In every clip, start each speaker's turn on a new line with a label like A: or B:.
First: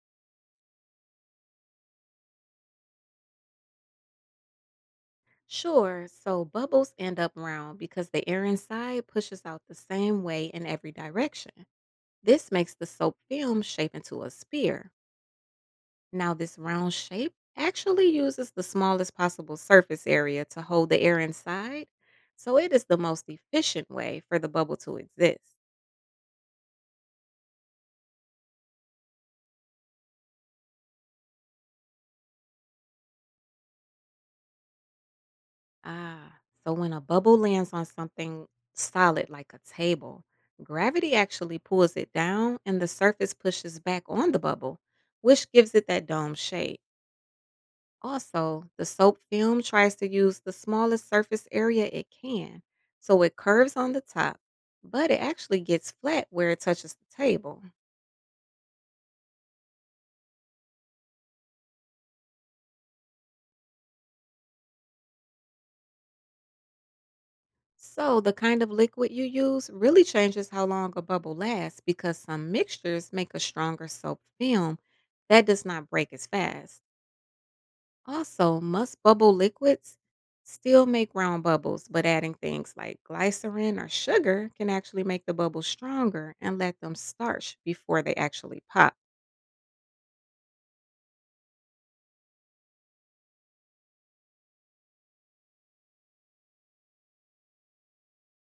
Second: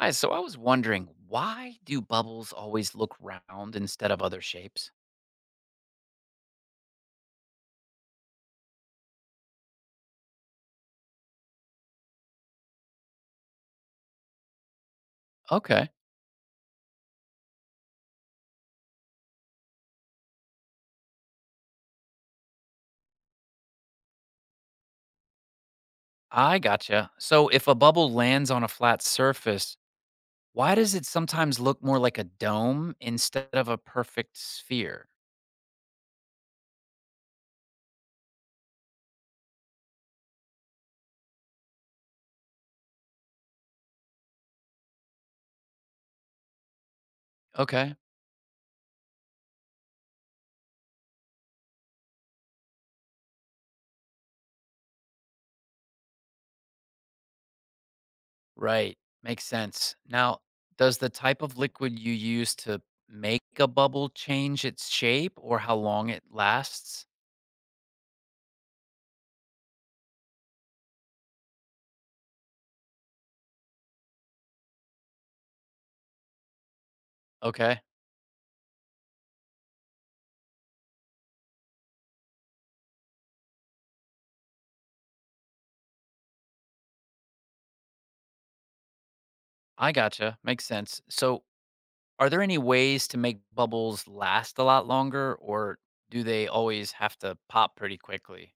A: Hi, so I was wondering, why do bubbles always look round instead of other shapes?
B: Sure. So bubbles end up round because the air inside pushes out the same way in every direction. This makes the soap film shape into a sphere.
A: Okay,
B: Now, this round shape actually uses the smallest possible surface area to hold the air inside, so it is the most efficient way for the bubble to exist.
A: I gotcha. So if a bubble lands on a flat surface, why does it sometimes look more like a dome instead of a perfect sphere?
B: Ah, so when a bubble lands on something solid like a table, gravity actually pulls it down and the surface pushes back on the bubble, which gives it that dome shape.
A: Okay,
B: Also, the soap film tries to use the smallest surface area it can, so it curves on the top, but it actually gets flat where it touches the table.
A: right. Makes sense. Now, does the type of liquid you use to make a bubble change its shape or how long it lasts?
B: So, the kind of liquid you use really changes how long a bubble lasts because some mixtures make a stronger soap film that does not break as fast.
A: Okay,
B: Also, most bubble liquids still make round bubbles, but adding things like glycerin or sugar can actually make the bubbles stronger and let them starch before they actually pop.
A: I gotcha. Makes sense. So are there any ways to make bubbles last a lot longer, or do they always have to pop pretty quickly?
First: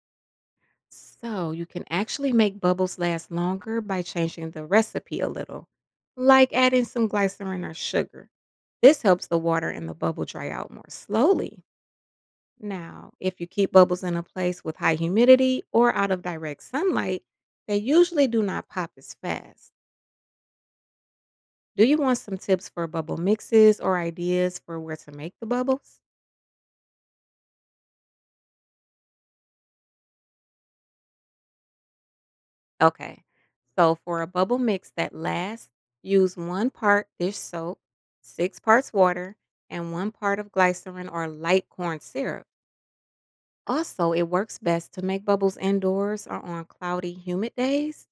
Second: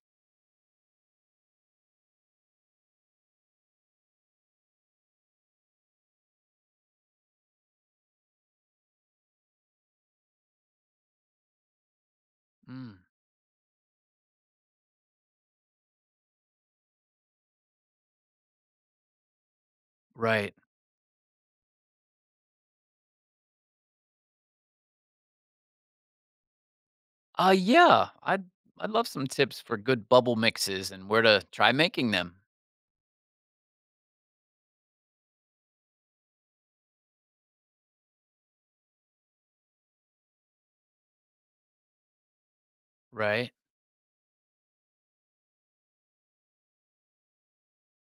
B: So, you can actually make bubbles last longer by changing the recipe a little, like adding some glycerin or sugar. This helps the water in the bubble dry out more slowly.
A: Mm,
B: Now, if you keep bubbles in a place with high humidity or out of direct sunlight, they usually do not pop as fast.
A: right.
B: Do you want some tips for bubble mixes or ideas for where to make the bubbles?
A: Yeah, I'd love some tips for good bubble mixes and where to try making them.
B: Okay. So for a bubble mix that lasts, use 1 part dish soap, 6 parts water, and 1 part of glycerin or light corn syrup.
A: Right.
B: Also, it works best to make bubbles indoors or on cloudy, humid days.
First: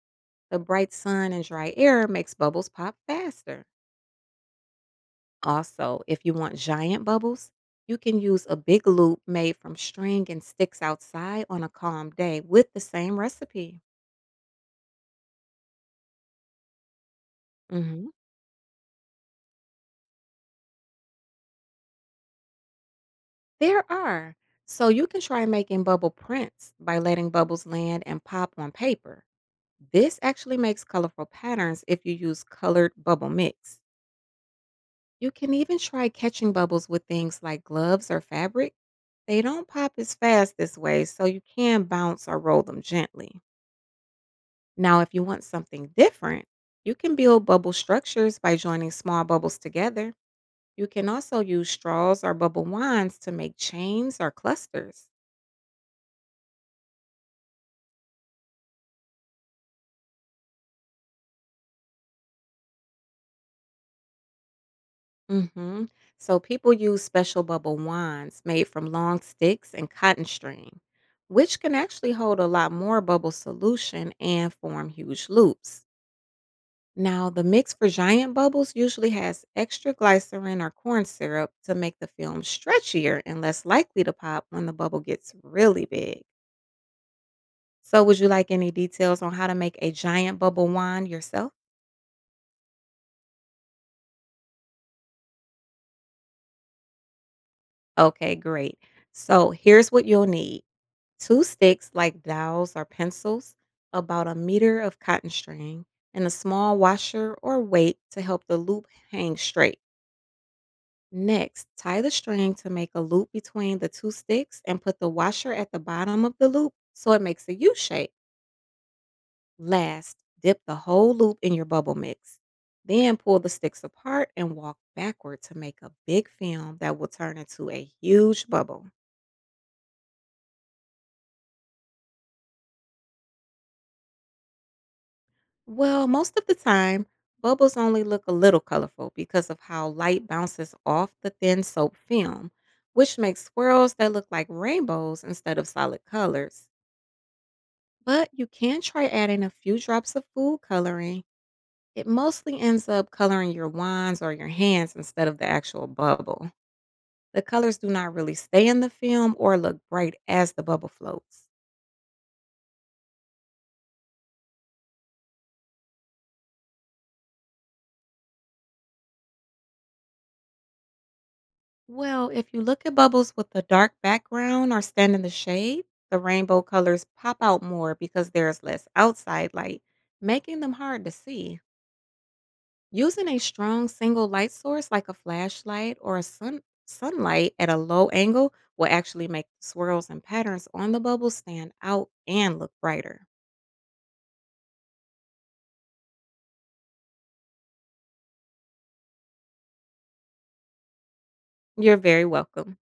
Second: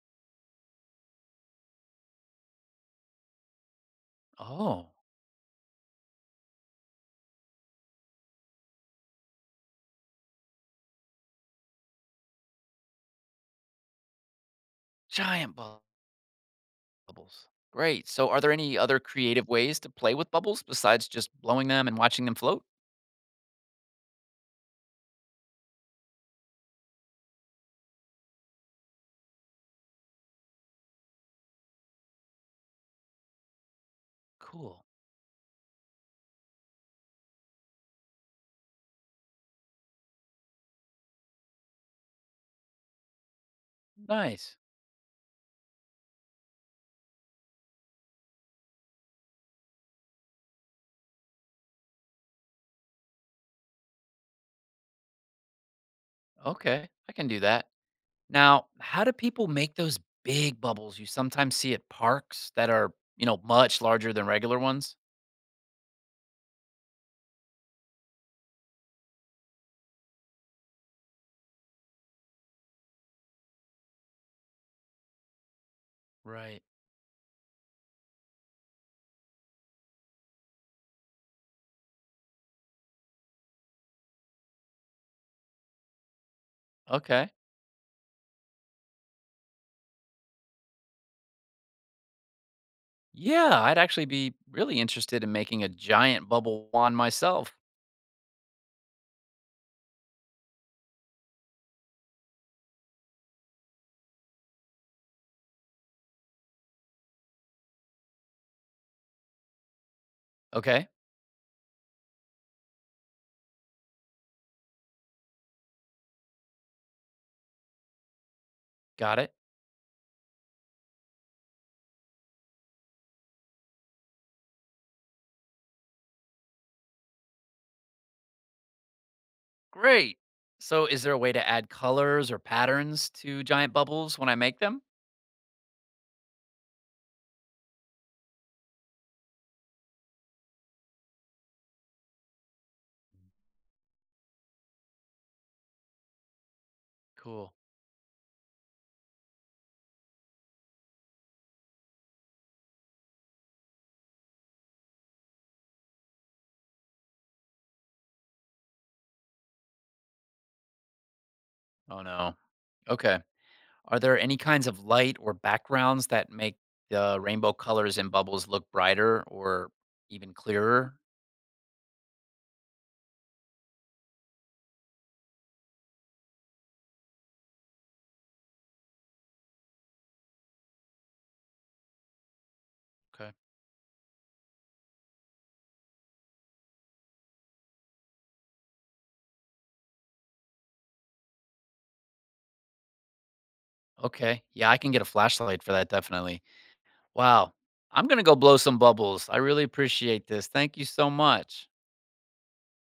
B: The bright sun and dry air makes bubbles pop faster.
A: Oh,
B: Also, if you want giant bubbles, you can use a big loop made from string and sticks outside on a calm day with the same recipe.
A: giant bu- bubbles. Great.
B: Mhm.
A: So, are there any other creative ways to play with bubbles besides just blowing them and watching them float?
B: There are. So you can try making bubble prints by letting bubbles land and pop on paper. This actually makes colorful patterns if you use colored bubble mix.
A: Cool.
B: You can even try catching bubbles with things like gloves or fabric. They don't pop as fast this way, so you can bounce or roll them gently.
A: Nice.
B: Now, if you want something different, you can build bubble structures by joining small bubbles together. You can also use straws or bubble wands to make chains or clusters.
A: Okay, I can do that. Now, how do people make those big bubbles you sometimes see at parks that are, much larger than regular ones?
B: hmm So people use special bubble wands made from long sticks and cotton string, which can actually hold a lot more bubble solution and form huge loops.
A: Right.
B: Now, the mix for giant bubbles usually has extra glycerin or corn syrup to make the film stretchier and less likely to pop when the bubble gets really big.
A: Okay.
B: So, would you like any details on how to make a giant bubble wand yourself?
A: Yeah, I'd actually be really interested in making a giant bubble wand myself.
B: Okay, great. So, here's what you'll need: two sticks like dowels or pencils, about a meter of cotton string, and a small washer or weight to help the loop hang straight.
A: Okay.
B: Next, tie the string to make a loop between the two sticks and put the washer at the bottom of the loop so it makes a U shape.
A: Got it.
B: Last, dip the whole loop in your bubble mix. Then pull the sticks apart and walk backward to make a big film that will turn into a huge bubble.
A: Great. So, is there a way to add colors or patterns to giant bubbles when I make them?
B: Well, most of the time, bubbles only look a little colorful because of how light bounces off the thin soap film, which makes swirls that look like rainbows instead of solid colors.
A: Cool.
B: But you can try adding a few drops of food coloring. It mostly ends up coloring your wands or your hands instead of the actual bubble. The colors do not really stay in the film or look bright as the bubble floats.
A: Oh, no. Okay. Are there any kinds of light or backgrounds that make the rainbow colors in bubbles look brighter or even clearer?
B: Well, if you look at bubbles with a dark background or stand in the shade, the rainbow colors pop out more because there's less outside light, making them hard to see. Using a strong single light source like a flashlight or a sunlight at a low angle will actually make the swirls and patterns on the bubbles stand out and look brighter.
A: Okay. Yeah, I can get a flashlight for that, definitely. Wow. I'm going to go blow some bubbles. I really appreciate this. Thank you so much.
B: You're very welcome.